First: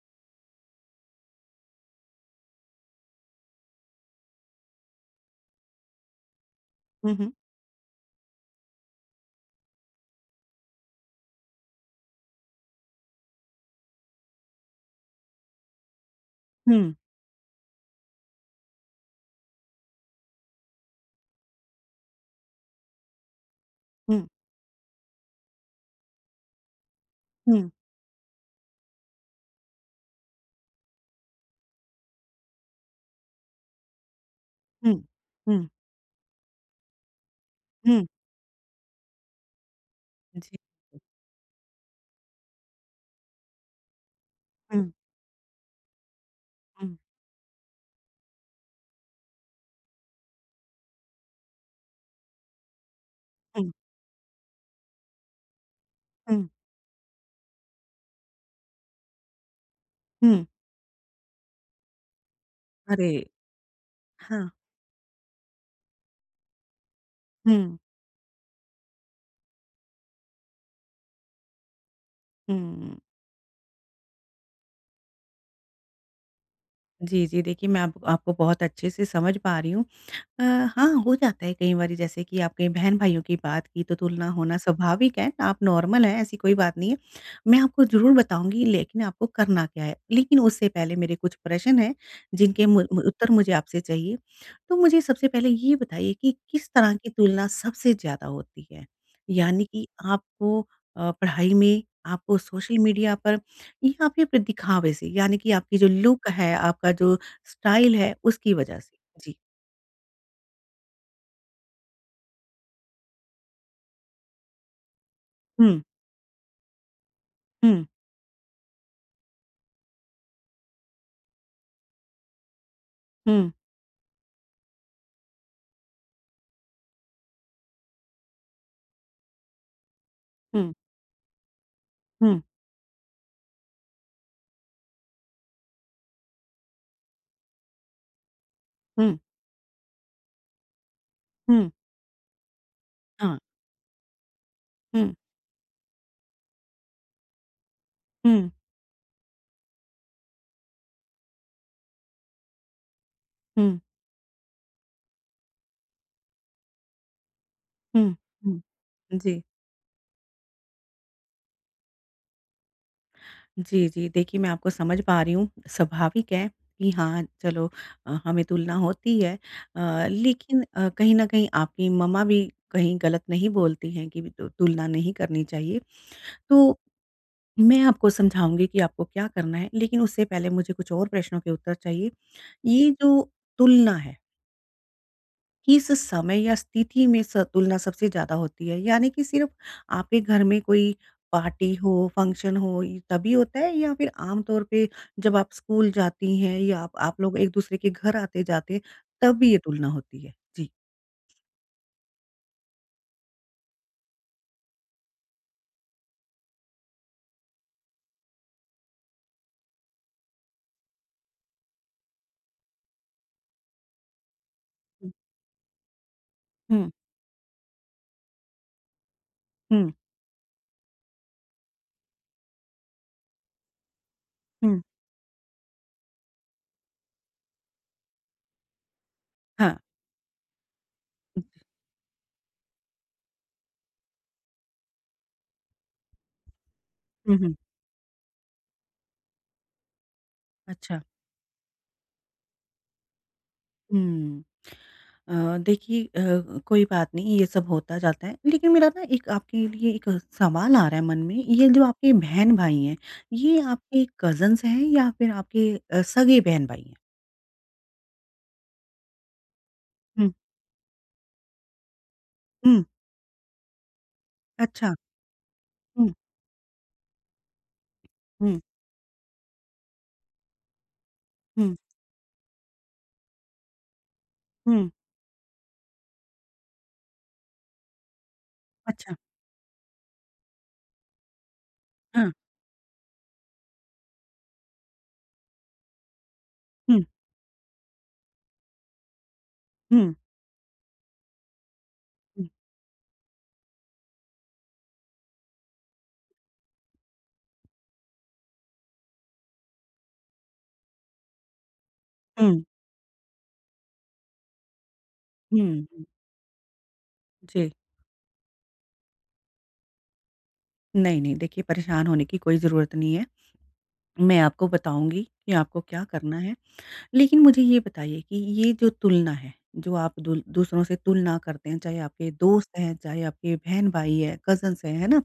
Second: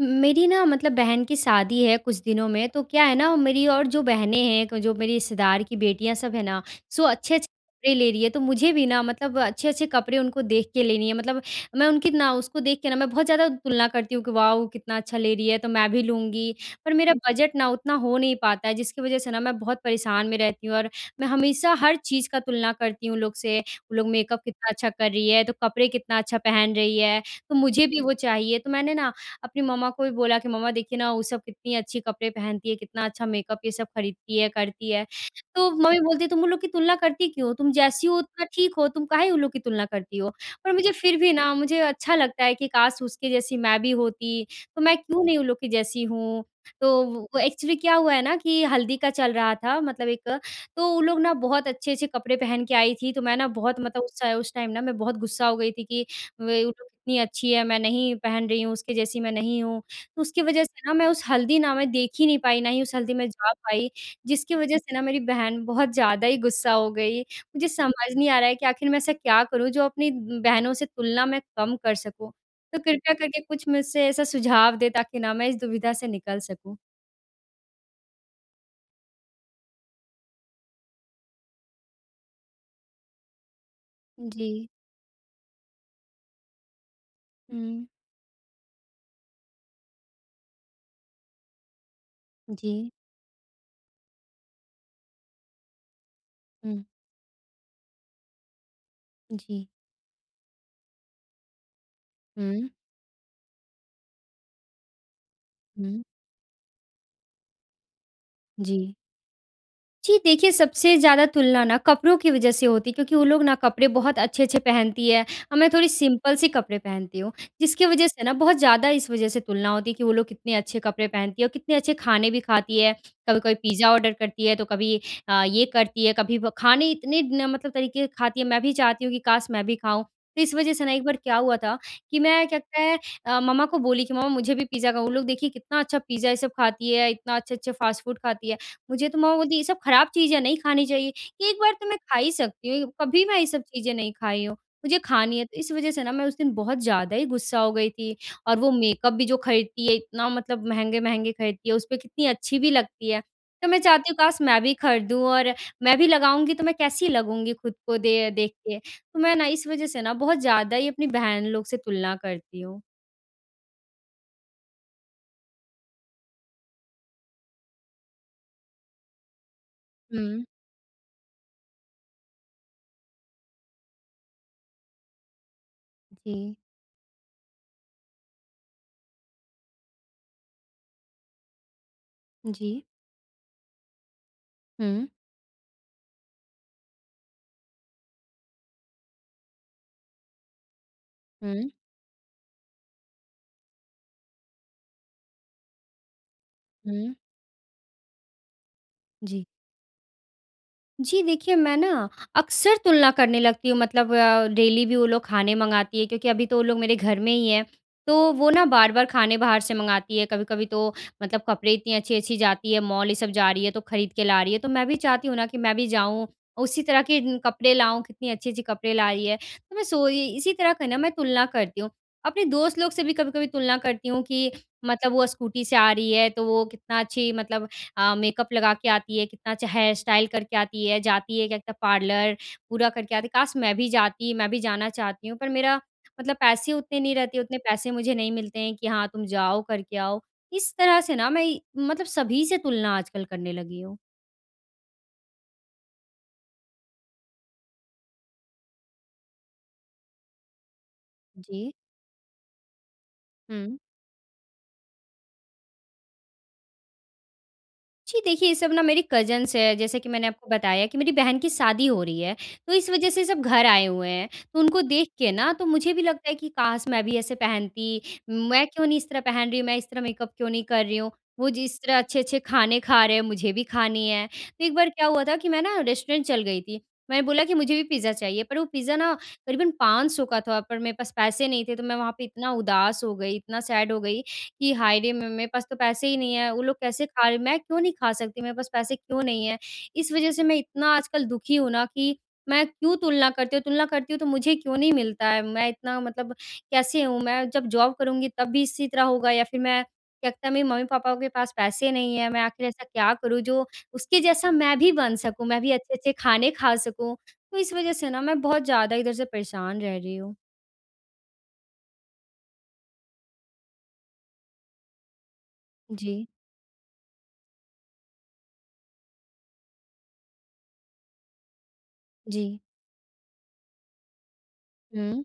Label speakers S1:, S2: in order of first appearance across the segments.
S1: मेरी ना मतलब बहन की शादी है कुछ दिनों में, तो क्या है ना मेरी और जो बहनें हैं, क जो मेरी रिश्तेदार की बेटियाँ सब है ना, सो
S2: हुँ, हुँ।
S1: अच्छे-अच्छे कपड़े ले रही है, तो मुझे भी ना मतलब अच्छे-अच्छे कपड़े उनको देख के लेनी है। मतलब मैं उनकी ना उसको देख के ना मैं बहुत ज़्यादा तुलना करती हूँ कि वाओ! कितना अच्छा ले रही है, तो मैं भी लूँगी।
S2: हुँ,
S1: पर मेरा बजट ना उतना हो नहीं पाता है, जिसकी वजह से ना मैं बहुत परेशान में रहती हूँ और मैं हमेशा हर चीज़ का तुलना करती हूँ लोग से। वो लोग
S2: हुँ,
S1: मेकअप कितना अच्छा कर रही है, तो कपड़े कितना अच्छा पहन रही है, तो
S2: हुँ,
S1: मुझे भी वो चाहिए। तो मैंने ना अपनी मम्मा को भी बोला कि मम्मा देखिए ना, वो सब कितनी अच्छी कपड़े पहनती है, कितना अच्छा मेकअप ये सब खरीदती है, करती
S2: हुँ,
S1: है।
S2: हुँ,
S1: तो मम्मी बोलती है, "तुम उन लोग की तुलना करती क्यों हो? तुम
S2: हुँ।
S1: जैसी हो उतना ठीक हो, तुम काहे उन लोग की तुलना करती हो?"
S2: जी।
S1: पर मुझे फिर भी ना मुझे अच्छा लगता है कि काश उसके जैसी मैं भी होती, तो
S2: हुँ,
S1: मैं क्यों नहीं उन लोग की जैसी हूँ। तो
S2: हुँ,
S1: वो एक्चुअली क्या हुआ है ना कि हल्दी का चल रहा था मतलब एक, तो वो लोग ना बहुत अच्छे-अच्छे कपड़े पहन के आई थी, तो मैं ना
S2: हुँ,
S1: बहुत मतलब उस टाइम ना मैं बहुत गुस्सा हो गई थी कि
S2: हुँ,
S1: वे वो लोग कितनी अच्छी है, मैं नहीं पहन रही हूँ, उसके जैसी मैं नहीं हूँ। तो उसकी
S2: हुँ।
S1: वजह से ना मैं उस हल्दी ना मैं देख ही नहीं पाई, ना ही उस
S2: अरे!
S1: हल्दी में जा पाई,
S2: हाँ।
S1: जिसकी वजह से ना मेरी बहन बहुत ज़्यादा ही गुस्सा हो गई। मुझे
S2: हुँ,
S1: समझ नहीं आ रहा है कि आखिर मैं ऐसा क्या करूँ जो अपनी बहनों से तुलना मैं कम कर सकूँ? तो
S2: हुँ।
S1: कृपया करके कुछ मुझसे ऐसा सुझाव दें ताकि ना मैं इस दुविधा से निकल सकूँ।
S2: जी, जी। देखिए, मैं आप आपको बहुत अच्छे से समझ पा रही हूँ। अ, हाँ, हो जाता है कई बारी जैसे कि आपने बहन-भाइयों की बात की तो तुलना
S1: जी।
S2: होना स्वाभाविक है, आप नॉर्मल हैं, ऐसी कोई बात नहीं है। मैं आपको
S1: हुँ।
S2: ज़रूर बताऊँगी लेकिन आपको करना क्या है। लेकिन उससे पहले मेरे कुछ प्रश्न हैं जिनके
S1: जी।
S2: मु मु उत्तर मुझे आपसे चाहिए। तो मुझे सबसे पहले ये बताइए कि किस
S1: हुँ।
S2: तरह की तुलना सबसे ज़्यादा होती है? यानी
S1: जी।
S2: कि आपको पढ़ाई में, आपको
S1: हुँ।
S2: सोशल मीडिया पर यहाँ पे फिर दिखावे से, यानी कि आपकी जो
S1: हुँ।
S2: लुक है, आपका जो स्टाइल है, उसकी वजह
S1: जी।
S2: से। जी।
S1: जी, देखिए सबसे ज़्यादा तुलना ना कपड़ों की वज़ह से होती है क्योंकि वो लोग ना कपड़े बहुत अच्छे-अच्छे पहनती है और मैं
S2: हुँ,
S1: थोड़ी सिंपल सी कपड़े पहनती हूँ।
S2: हुँ,
S1: जिसकी वज़ह से ना बहुत ज़्यादा इस वज़ह से तुलना होती है कि वो लोग कितने अच्छे कपड़े पहनती है और कितने अच्छे खाने भी खाती है।
S2: हुँ,
S1: कभी-कभी पिज़्ज़ा ऑर्डर करती है तो कभी ये करती है, कभी व खाने इतने न मतलब तरीके के खाती है मैं भी चाहती हूँ कि काश मैं भी खाऊँ। तो इस
S2: हुँ,
S1: वज़ह से ना एक बार क्या हुआ था कि
S2: हुँ,
S1: मैं क्या कहता है मम्मा को बोली कि मम्मा मुझे भी पिज़्ज़ा का वो लोग देखिए कितना अच्छा पिज़्ज़ा ये सब खाती है, इतना अच्छे-अच्छे फ़ास्ट फ़ूड खाती है। मुझे
S2: हुँ,
S1: तो माँ बोलती ये सब खराब चीज़ें नहीं खानी चाहिए, कि एक
S2: हुँ,
S1: बार तो मैं खा ही सकती हूँ, कभी
S2: हाँ,
S1: मैं ये सब चीज़ें नहीं खाई हूँ, मुझे
S2: हुँ,
S1: खानी है। तो इस वज़ह से ना मैं उस दिन बहुत ज़्यादा ही गुस्सा हो गई थी
S2: हुँ,
S1: और वो मेकअप भी जो खरीदती है इतना मतलब महँगे-महँगे खरीदती है, उसपे कितनी अच्छी भी लगती है। तो
S2: हुँ,
S1: मैं चाहती हूँ काश मैं भी खरीदूँ और मैं भी लगाऊँगी तो मैं कैसी लगूँगी खुद को
S2: हुँ,
S1: दे देख
S2: हुँ।
S1: के। तो मैं
S2: जी,
S1: ना इस वज़ह से ना बहुत ज़्यादा ही अपनी बहन लोग से तुलना करती हूँ।
S2: जी, जी। देखिए, मैं आपको समझ पा रही हूँ, स्वाभाविक है कि हाँ, चलो हमें तुलना होती है।
S1: हुँ,
S2: लेकिन कहीं न कहीं आपकी मम्मा भी कहीं गलत नहीं बोलती हैं कि तु तुलना नहीं करनी चाहिए।
S1: जी,
S2: तो मैं आपको समझाऊँगी कि आपको क्या करना है, लेकिन उससे पहले मुझे कुछ और प्रश्नों के उत्तर चाहिए।
S1: जी।
S2: ये जो तुलना है,
S1: हुँ,
S2: किस समय या स्थिति में स तुलना सबसे ज़्यादा होती है? यानी कि सिर्फ़ आपके घर में कोई
S1: हुँ,
S2: पार्टी हो, फंक्शन हो इ तभी होता है या फिर आम तौर पे जब आप स्कूल जाती हैं या आप
S1: हुँ,
S2: आप लोग एक-दूसरे के घर आते-जाते हैं, तब
S1: जी।
S2: भी ये तुलना होती है? जी।
S1: जी देखिए, मैं ना अक्सर तुलना करने लगती हूँ मतलब डेली भी वो लोग खाने मँगाती है क्योंकि अभी तो वो लोग मेरे घर में ही हैं। तो वो ना बार-बार खाने बाहर से मँगाती है, कभी-कभी तो मतलब कपड़े इतनी अच्छी-अच्छी जाती है, मॉल ये सब जा रही है तो खरीद के ला रही है। तो मैं भी
S2: हुँ।
S1: चाहती हूँ ना कि मैं भी जाऊँ, उसी
S2: हुँ,
S1: तरह के कपड़े लाऊँ, कितनी अच्छी-अच्छी कपड़े ला रही है। तो मैं
S2: हुँ,
S1: सो इ इसी तरह का ना मैं तुलना करती हूँ। अपने दोस्त लोग से भी कभी-कभी तुलना करती हूँ कि
S2: हुँ।
S1: मतलब वो स्कूटी से आ रही है, तो वो कितना अच्छी मतलब मेकअप लगा के आती है, कितना अच्छा
S2: हाँ।
S1: हेयर स्टाइल करके आती है, जाती है क्या कहते हैं पार्लर पूरा करके आती है। काश मैं भी जाती, मैं भी जाना चाहती हूँ पर मेरा मतलब पैसे उतने नहीं
S2: हुँ,
S1: रहते,
S2: हुँ।
S1: उतने पैसे मुझे नहीं मिलते हैं कि हाँ, तुम जाओ करके आओ। इस
S2: अच्छा।
S1: तरह से ना मैं मतलब सभी से तुलना आजकल करने लगी हूँ।
S2: हुँ। देखिए कोई बात नहीं ये सब होता जाता है। लेकिन मेरा ना एक आपके लिए एक सवाल आ रहा है मन में, ये
S1: जी।
S2: जो आपके बहन-भाई हैं, ये
S1: हुँ।
S2: आपके कज़िन्स हैं या फिर आपके सगे बहन-भाई हैं?
S1: जी, देखिए ये सब ना मेरी कज़िन्स है, जैसे कि मैंने
S2: हुँ,
S1: आपको बताया कि मेरी बहन की शादी हो रही है, तो
S2: हुँ,
S1: इस वज़ह से सब घर आए हुए हैं। तो उनको
S2: अच्छा।
S1: देख के ना तो मुझे भी
S2: हुँ,
S1: लगता है कि काश मैं भी ऐसे पहनती,
S2: हुँ,
S1: मैं क्यों नहीं इस तरह पहन रही हूँ, मैं इस तरह मेकअप क्यों नहीं कर रही हूँ। वो
S2: हुँ,
S1: जिस तरह अच्छे-अच्छे खाने खा रहे हैं, मुझे भी खानी है। तो एक
S2: हुँ,
S1: बार क्या हुआ था कि मैं ना रेस्टोरेंट चल गई थी। मैंने बोला कि मुझे भी पिज़्ज़ा चाहिए, पर वो पिज़्ज़ा ना
S2: अच्छा।
S1: करीबन 500 का था पर मेरे पास पैसे नहीं थे, तो मैं वहाँ पे
S2: हाँ,
S1: इतना उदास हो गई, इतना सैड हो गई कि हाय रे! मे मेरे पास तो पैसे ही नहीं है, वो लोग
S2: हुँ,
S1: कैसे खा रहे मैं क्यों नहीं खा सकती? मेरे पास पैसे क्यों नहीं है? इस
S2: हुँ,
S1: वज़ह से मैं इतना आजकल दुखी हूँ ना कि
S2: हुँ,
S1: मैं क्यों तुलना करती हूँ तो मुझे क्यों नहीं मिलता है? मैं इतना मतलब कैसे हूँ? मैं जब जॉब करूँगी तब भी इसी तरह होगा या फिर मैं क्या कहते हैं मेरे मम्मी-पापा के पास पैसे नहीं है, मैं
S2: हुँ,
S1: आखिर ऐसा क्या करूँ जो उसके जैसा मैं भी बन सकूँ,
S2: हुँ,
S1: मैं भी
S2: हुँ।
S1: अच्छे-अच्छे खाने खा सकूँ? तो
S2: जी।
S1: इस वज़ह से ना मैं बहुत ज़्यादा इधर से परेशान रह रही हूँ।
S2: नहीं, नहीं देखिए परेशान होने की कोई ज़रूरत नहीं है। मैं आपको बताऊँगी कि आपको क्या
S1: जी,
S2: करना है। लेकिन मुझे ये बताइए कि ये जो तुलना है, जो आप दूल दूसरों से तुलना करते हैं, चाहे आपके
S1: जी।
S2: दोस्त हैं, चाहे आपके बहन-भाई हैं, कज़िन्स हैं, है ना?
S1: हुँ,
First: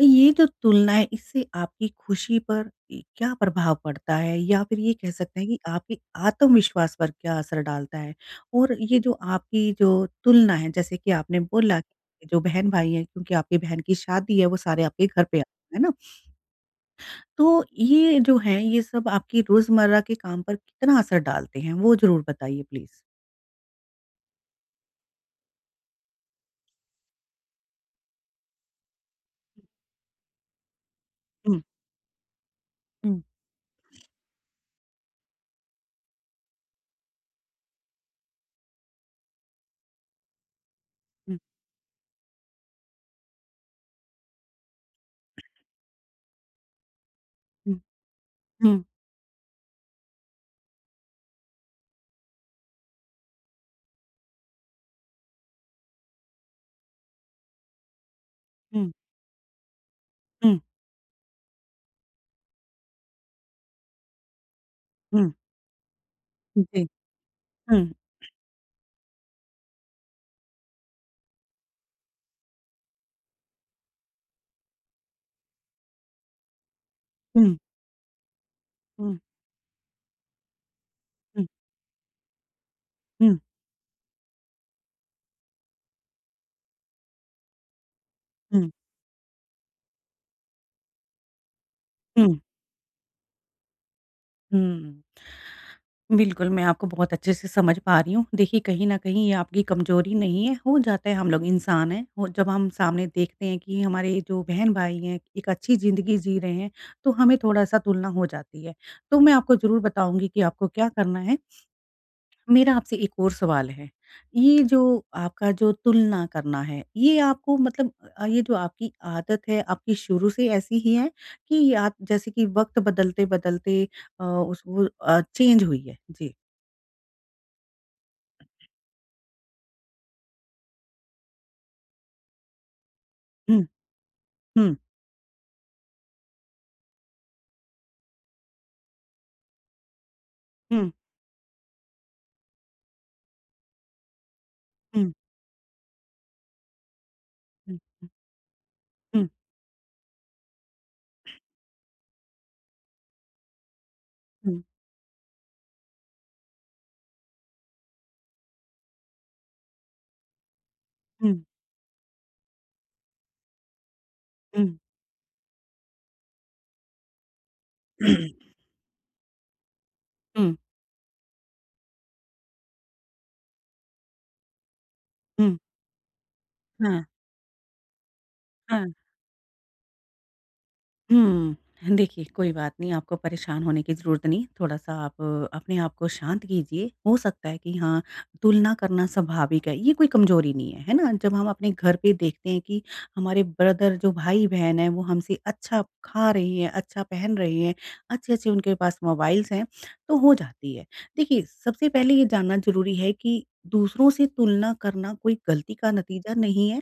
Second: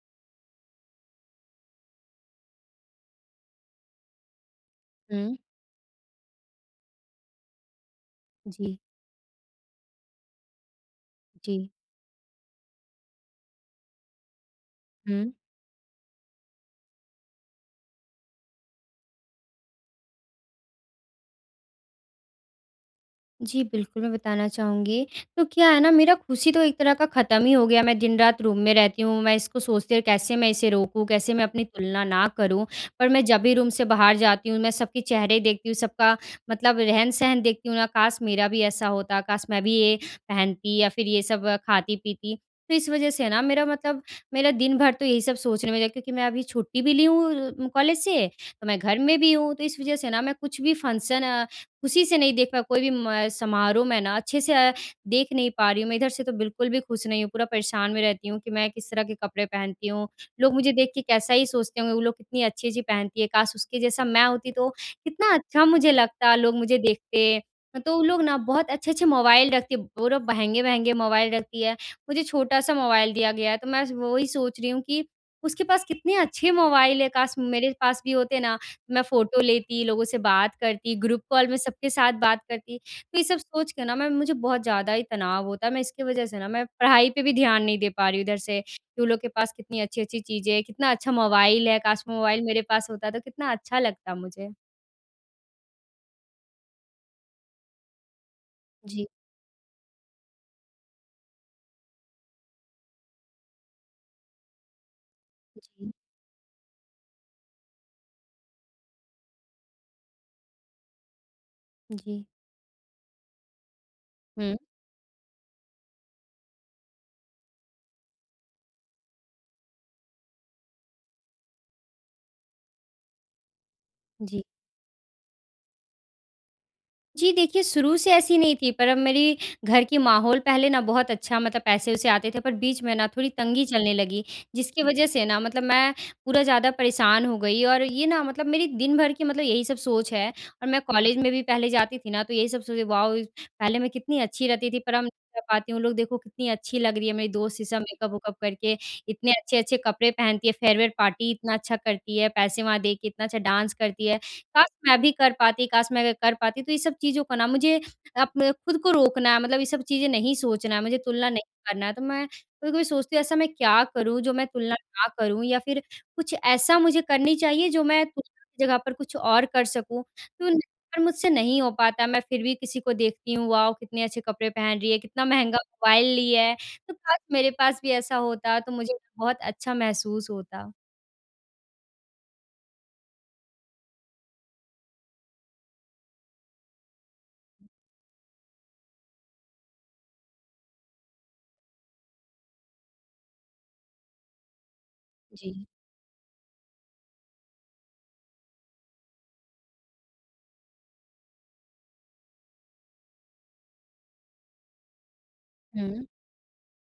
S2: ये जो तुलना है, इससे आपकी खुशी पर क्या प्रभाव पड़ता है? या फिर ये कह
S1: हुँ।
S2: सकते हैं कि आपके आत्मविश्वास पर क्या असर डालता है? और
S1: जी,
S2: ये जो आपकी जो तुलना है, जैसे कि आपने
S1: जी।
S2: बोला कि जो बहन-भाई हैं, क्योंकि आपकी बहन की शादी है, वो सारे आपके
S1: हुँ।
S2: घर पे आ है ना? तो ये जो है, ये सब आपकी रोज़मर्रा के काम पर कितना असर डालते हैं? वो ज़रूर बताइए प्लीज़।
S1: जी, बिल्कुल, मैं बताना चाहूँगी। तो क्या है ना मेरा खुशी तो एक तरह का ख़त्म ही हो गया, मैं दिन-रात रूम में रहती हूँ, मैं इसको सोचती हूँ कैसे मैं इसे रोकूँ, कैसे मैं
S2: हुँ,
S1: अपनी तुलना ना करूँ। पर
S2: हुँ,
S1: मैं जब भी रूम से बाहर जाती हूँ, मैं सबके चेहरे देखती हूँ, सबका मतलब रहन-सहन देखती हूँ ना, काश मेरा भी ऐसा होता, काश मैं भी ये पहनती या फिर ये
S2: हुँ,
S1: सब खाती-पीती। तो इस वज़ह से ना मेरा मतलब मेरा दिन भर तो यही सब सोचने में जाए क्योंकि मैं अभी छुट्टी भी ली हूँ
S2: हुँ,
S1: कॉलेज से, तो मैं
S2: हुँ,
S1: घर में भी हूँ। तो इस वज़ह से ना मैं कुछ भी फंक्शन खुशी से नहीं देख पाया कोई भी म समारोह में ना अच्छे से देख नहीं पा रही हूँ। मैं इधर से तो बिल्कुल भी खुश नहीं हूँ, पूरा परेशान में रहती हूँ कि मैं
S2: हुँ,
S1: किस तरह के कपड़े पहनती हूँ। लोग मुझे देख के कैसा ही सोचते होंगे, वो लोग कितनी अच्छी-अच्छी पहनती है, काश उसके जैसा मैं होती तो
S2: हुँ,
S1: कितना अच्छा मुझे लगता, लोग
S2: हुँ,
S1: मुझे
S2: जी।
S1: देखते।
S2: हुँ,
S1: तो वो लोग ना बहुत अच्छे-अच्छे मोबाइल रखती है, वो लोग महँगे-महँगे मोबाइल रखती है, मुझे छोटा-सा मोबाइल दिया गया है। तो मैं वही सोच रही हूँ कि उसके पास कितने अच्छे मोबाइल है, काश
S2: हुँ,
S1: मेरे पास भी होते ना मैं
S2: हुँ,
S1: फ़ोटो लेती, लोगों से बात करती, ग्रुप
S2: हुँ,
S1: कॉल में सबके साथ बात करती। तो ये
S2: हुँ,
S1: सब सोच के ना मैं मुझे बहुत ज़्यादा ही तनाव होता है। मैं इसकी वज़ह से ना मैं पढ़ाई पे भी ध्यान नहीं दे पा रही हूँ इधर से,
S2: हुँ,
S1: कि उन लोग के पास कितनी अच्छी-अच्छी चीज़ें हैं, कितना अच्छा मोबाइल है, काश
S2: हुँ।
S1: मोबाइल मेरे पास होता तो कितना अच्छा लगता मुझे।
S2: हुँ। बिल्कुल, मैं आपको बहुत अच्छे से समझ पा रही हूँ। देखिए, कहीं न
S1: जी।
S2: कहीं ये आपकी कमज़ोरी नहीं है, हो जाता है, हम लोग इंसान हैं। हो जब हम सामने देखते हैं कि हमारे जो बहन-भाई हैं, एक अच्छी
S1: जी,
S2: ज़िंदगी जी रहे हैं, तो हमें थोड़ा-सा तुलना हो जाती है। तो मैं आपको ज़रूर बताऊँगी कि आपको क्या करना है।
S1: जी, जी।
S2: मेरा आपसे एक और सवाल है।
S1: हुँ।
S2: ये जो आपका जो तुलना करना है, ये आपको मतलब ये जो आपकी आदत है, आपकी शुरू से ऐसी ही है कि ये आप जैसे कि वक़्त बदलते-बदलते
S1: जी।
S2: चेंज हुई है? जी।
S1: जी, देखिए शुरू से ऐसी नहीं थी, पर अब मेरी घर की माहौल पहले ना बहुत अच्छा मतलब पैसे-वैसे आते थे, पर बीच में ना थोड़ी तंगी
S2: हुँ,
S1: चलने लगी,
S2: हुँ,
S1: जिसकी वजह से ना मतलब मैं पूरा ज़्यादा परेशान हो गई और ये ना मतलब मेरी दिन भर की मतलब यही सब सोच है और मैं
S2: हुँ,
S1: कॉलेज में भी पहले जाती थी ना, तो यही सब सोचे वाओ! पहले मैं कितनी अच्छी रहती थी, पर अब नहीं
S2: हुँ,
S1: रह पाती हूँ। लोग देखो कितनी अच्छी लग रही है मेरी दोस्त,
S2: हुँ,
S1: शीशा
S2: हुँ,
S1: मेकअप-वेकअप करके,
S2: हुँ,
S1: इतने अच्छे-अच्छे कपड़े पहनती है, फेयरवेल पार्टी इतना अच्छा करती है, पैसे वहाँ दे के इतना अच्छा डांस करती है।
S2: हुँ,
S1: काश मैं भी कर पाती, काश मैं कर पाती। तो ये सब चीज़ों को ना मुझे अप खुद को रोकना है, मतलब ये सब चीज़ें नहीं सोचना है, मुझे तुलना
S2: हुँ,
S1: नहीं करना है। तो मैं कभी-कभी सोचती हूँ ऐसा मैं क्या करूँ जो मैं
S2: हुँ,
S1: तुलना ना करूँ या फिर कुछ ऐसा मुझे करनी चाहिए जो मैं
S2: हुँ,
S1: तुलना की जगह पर कुछ और कर सकूँ। तो
S2: हुँ,
S1: न पर मुझसे नहीं हो पाता, मैं फिर भी किसी को देखती हूँ, वाओ! कितने अच्छे कपड़े पहन रही है, कितना
S2: हुँ,
S1: महँगा मोबाइल लिया है। तो
S2: हाँ,
S1: काश मेरे पास भी ऐसा होता तो
S2: हाँ।
S1: मुझे बहुत अच्छा महसूस होता।
S2: हुँ। देखिए, कोई बात नहीं, आपको परेशान होने की ज़रूरत नहीं। थोड़ा-सा आप अपने आप को शांत कीजिए। हो सकता है कि हाँ, तुलना करना स्वाभाविक है, ये कोई कमज़ोरी नहीं है, है ना? जब हम अपने घर पे देखते हैं कि हमारे ब्रदर जो भाई-बहन हैं, वो हमसे
S1: जी।
S2: अच्छा खा रहे हैं, अच्छा पहन रहे हैं, अच्छे-अच्छे उनके पास मोबाइल्स हैं, तो हो जाती है। देखिए, सबसे पहले ये जानना ज़रूरी है कि दूसरों से तुलना करना कोई गलती का
S1: हुँ।
S2: नतीजा नहीं है।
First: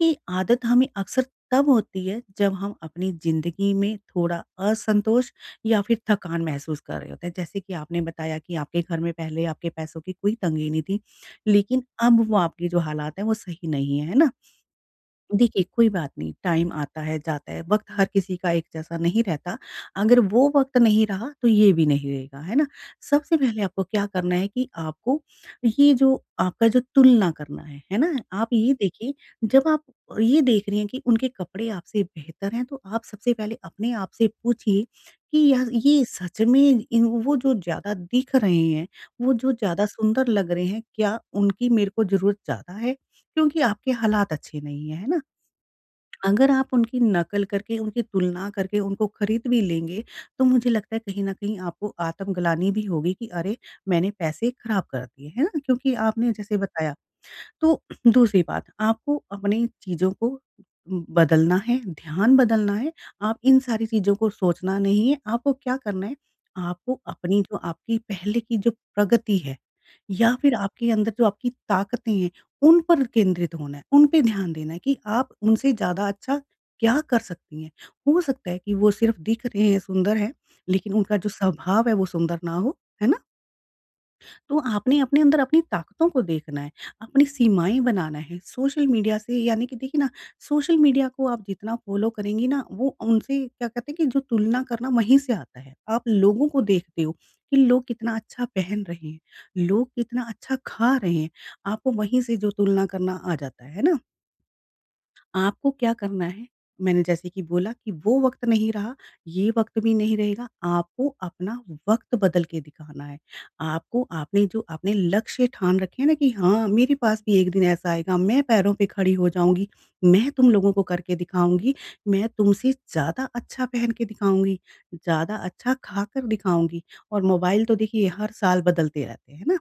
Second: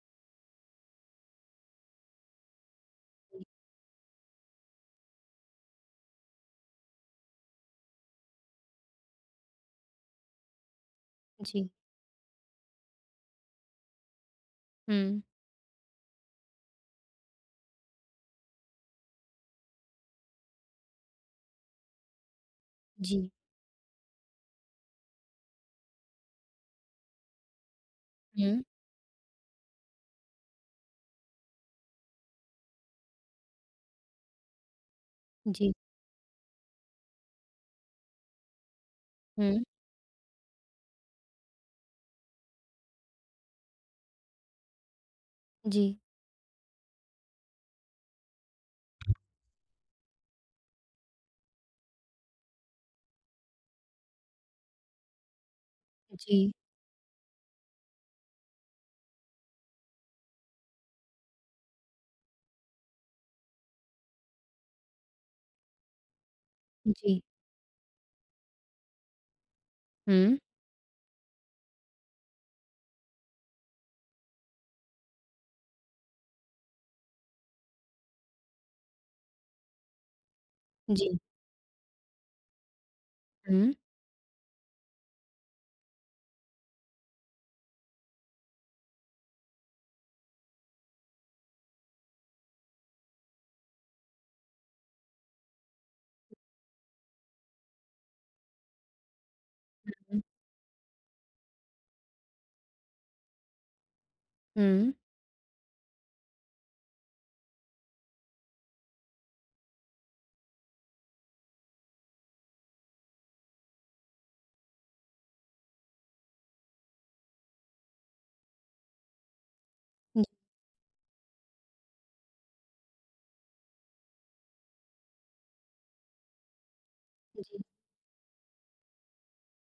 S2: ये आदत हमें अक्सर तब होती है जब हम अपनी ज़िंदगी में थोड़ा असंतोष या फिर थकान महसूस कर रहे होते हैं। जैसे कि आपने बताया कि आपके घर में पहले आपके पैसों की कोई तंगी नहीं थी,
S1: जी।
S2: लेकिन अब वो आपकी जो हालात है वो सही नहीं है, है ना?
S1: हुँ।
S2: देखिए, कोई बात नहीं, टाइम आता है, जाता है, वक़्त हर किसी का एक जैसा नहीं रहता। अगर वो वक़्त नहीं रहा, तो ये भी नहीं रहेगा, है ना?
S1: जी।
S2: सबसे पहले आपको क्या करना है कि आपको ये जो आपका जो तुलना करना है ना? आप
S1: हुँ।
S2: ये देखिए, जब आप ये देख रही हैं कि उनके कपड़े आपसे बेहतर हैं, तो आप सबसे पहले अपने आप से पूछिए कि यार
S1: जी,
S2: ये सच में इन वो जो ज़्यादा दिख रहे हैं, वो जो
S1: हुँ।
S2: ज़्यादा सुंदर लग रहे हैं, क्या उनकी मेरे को ज़रूरत ज़्यादा है? क्योंकि आपके हालात अच्छे नहीं हैं, है ना?
S1: जी,
S2: अगर आप उनकी नकल करके, उनकी तुलना करके उनको खरीद भी लेंगे, तो मुझे लगता है कहीं न कहीं आपको आत्मग्लानि भी होगी कि अरे! मैंने पैसे खराब कर दिए, है ना? क्योंकि आपने
S1: जी,
S2: जैसे बताया तो दूसरी बात, आपको अपनी चीज़ों को बदलना है, ध्यान बदलना है, आप इन सारी चीज़ों को सोचना नहीं है, आपको क्या करना है, आपको
S1: जी।
S2: अपनी जो आपकी पहले की जो प्रगति है या
S1: हुँ,
S2: फिर आपके अंदर जो आपकी ताकतें हैं, उन पर केंद्रित होना है, उन पे ध्यान देना है कि आप उनसे ज़्यादा अच्छा क्या कर सकती हैं। हो सकता है कि वो सिर्फ़ दिख रहे हैं, सुंदर हैं, लेकिन उनका
S1: जी,
S2: जो स्वभाव है वो सुंदर ना हो, है ना?
S1: हुँ,
S2: तो आपने अपने अंदर अपनी ताकतों को देखना है, अपनी सीमाएँ बनाना है। सोशल मीडिया से यानी कि देखिए ना, सोशल मीडिया को आप जितना फ़ॉलो करेंगी ना, वो उनसे क्या कहते हैं कि जो तुलना करना वहीं से आता है। आप लोगों को देखते हो कि लोग कितना अच्छा पहन रहे हैं, लोग
S1: हुँ,
S2: कितना अच्छा खा रहे हैं, आपको वहीं से जो तुलना करना आ जाता है ना?
S1: हुँ,
S2: आपको क्या करना है? मैंने जैसे कि बोला कि वो वक़्त नहीं रहा, ये वक़्त भी नहीं रहेगा, आपको अपना वक़्त बदल के दिखाना है। आपको आपने जो आपने लक्ष्य ठान रखे हैं ना कि हाँ, मेरे पास भी एक दिन ऐसा आएगा, मैं पैरों पे खड़ी हो जाऊँगी, मैं तुम लोगों को करके दिखाऊँगी, मैं तुमसे ज़्यादा अच्छा पहन के दिखाऊँगी, ज़्यादा अच्छा खाकर दिखाऊँगी। और
S1: जी,
S2: मोबाइल
S1: जी,
S2: तो देखिए हर साल बदलते रहते हैं, है ना?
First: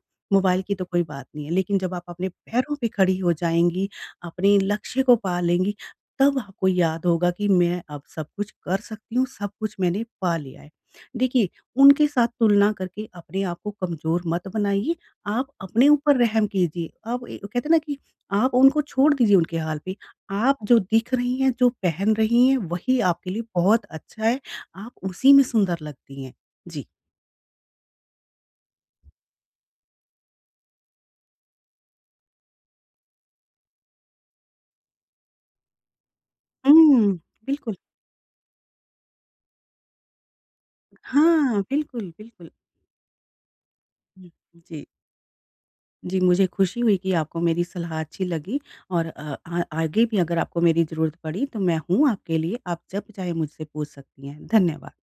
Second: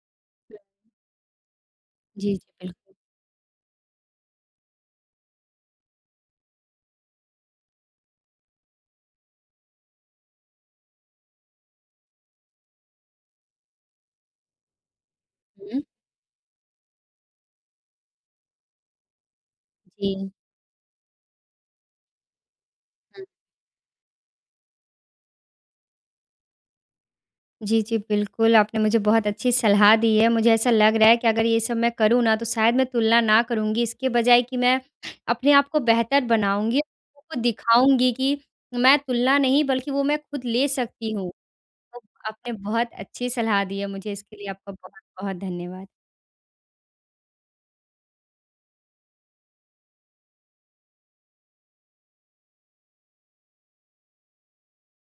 S1: हुँ,
S2: मोबाइल की तो कोई बात नहीं है, लेकिन जब आप अपने
S1: जी, जी,
S2: पैरों पे
S1: बिल्कुल।
S2: खड़ी हो जाएँगी अपने लक्ष्य को पा लेंगी, तब आपको याद होगा कि मैं अब सब कुछ कर सकती हूँ, सब कुछ मैंने पा लिया है। देखिए, उनके साथ तुलना करके अपने आप को कमज़ोर मत बनाइए, आप
S1: हुँ,
S2: अपने ऊपर रहम कीजिए। आप ए कहते हैं ना कि आप उनको छोड़ दीजिए उनके हाल पे।
S1: जी,
S2: आप जो दिख रही हैं, जो पहन रही हैं, वही
S1: हुँ।
S2: आपके लिए बहुत अच्छा है, आप उसी में सुंदर लगती हैं। जी।
S1: जी, जी, बिल्कुल, आपने मुझे बहुत अच्छी सलाह दी है। मुझे ऐसा लग रहा है कि अगर ये सब मैं करूँ ना, तो शायद मैं तुलना ना करूँगी, इसके बजाय कि मैं अपने आप को बेहतर बनाऊँगी,
S2: हुँ,
S1: लोगों को
S2: बिल्कुल।
S1: दिखाऊँगी कि मैं तुलना नहीं, बल्कि वो मैं खुद ले सकती हूँ।
S2: हाँ,
S1: तो
S2: बिल्कुल, बिल्कुल।
S1: आपने बहुत अच्छी सलाह दी है मुझे,
S2: हुँ,
S1: इसके लिए आपका
S2: जी।
S1: बहुत-बहुत धन्यवाद।
S2: जी, मुझे खुशी हुई कि आपको मेरी सलाह अच्छी लगी और अ, आ आगे भी अगर आपको मेरी ज़रूरत पड़ी तो मैं हूँ आपके लिए, आप जब चाहे मुझसे पूछ सकती हैं। धन्यवाद।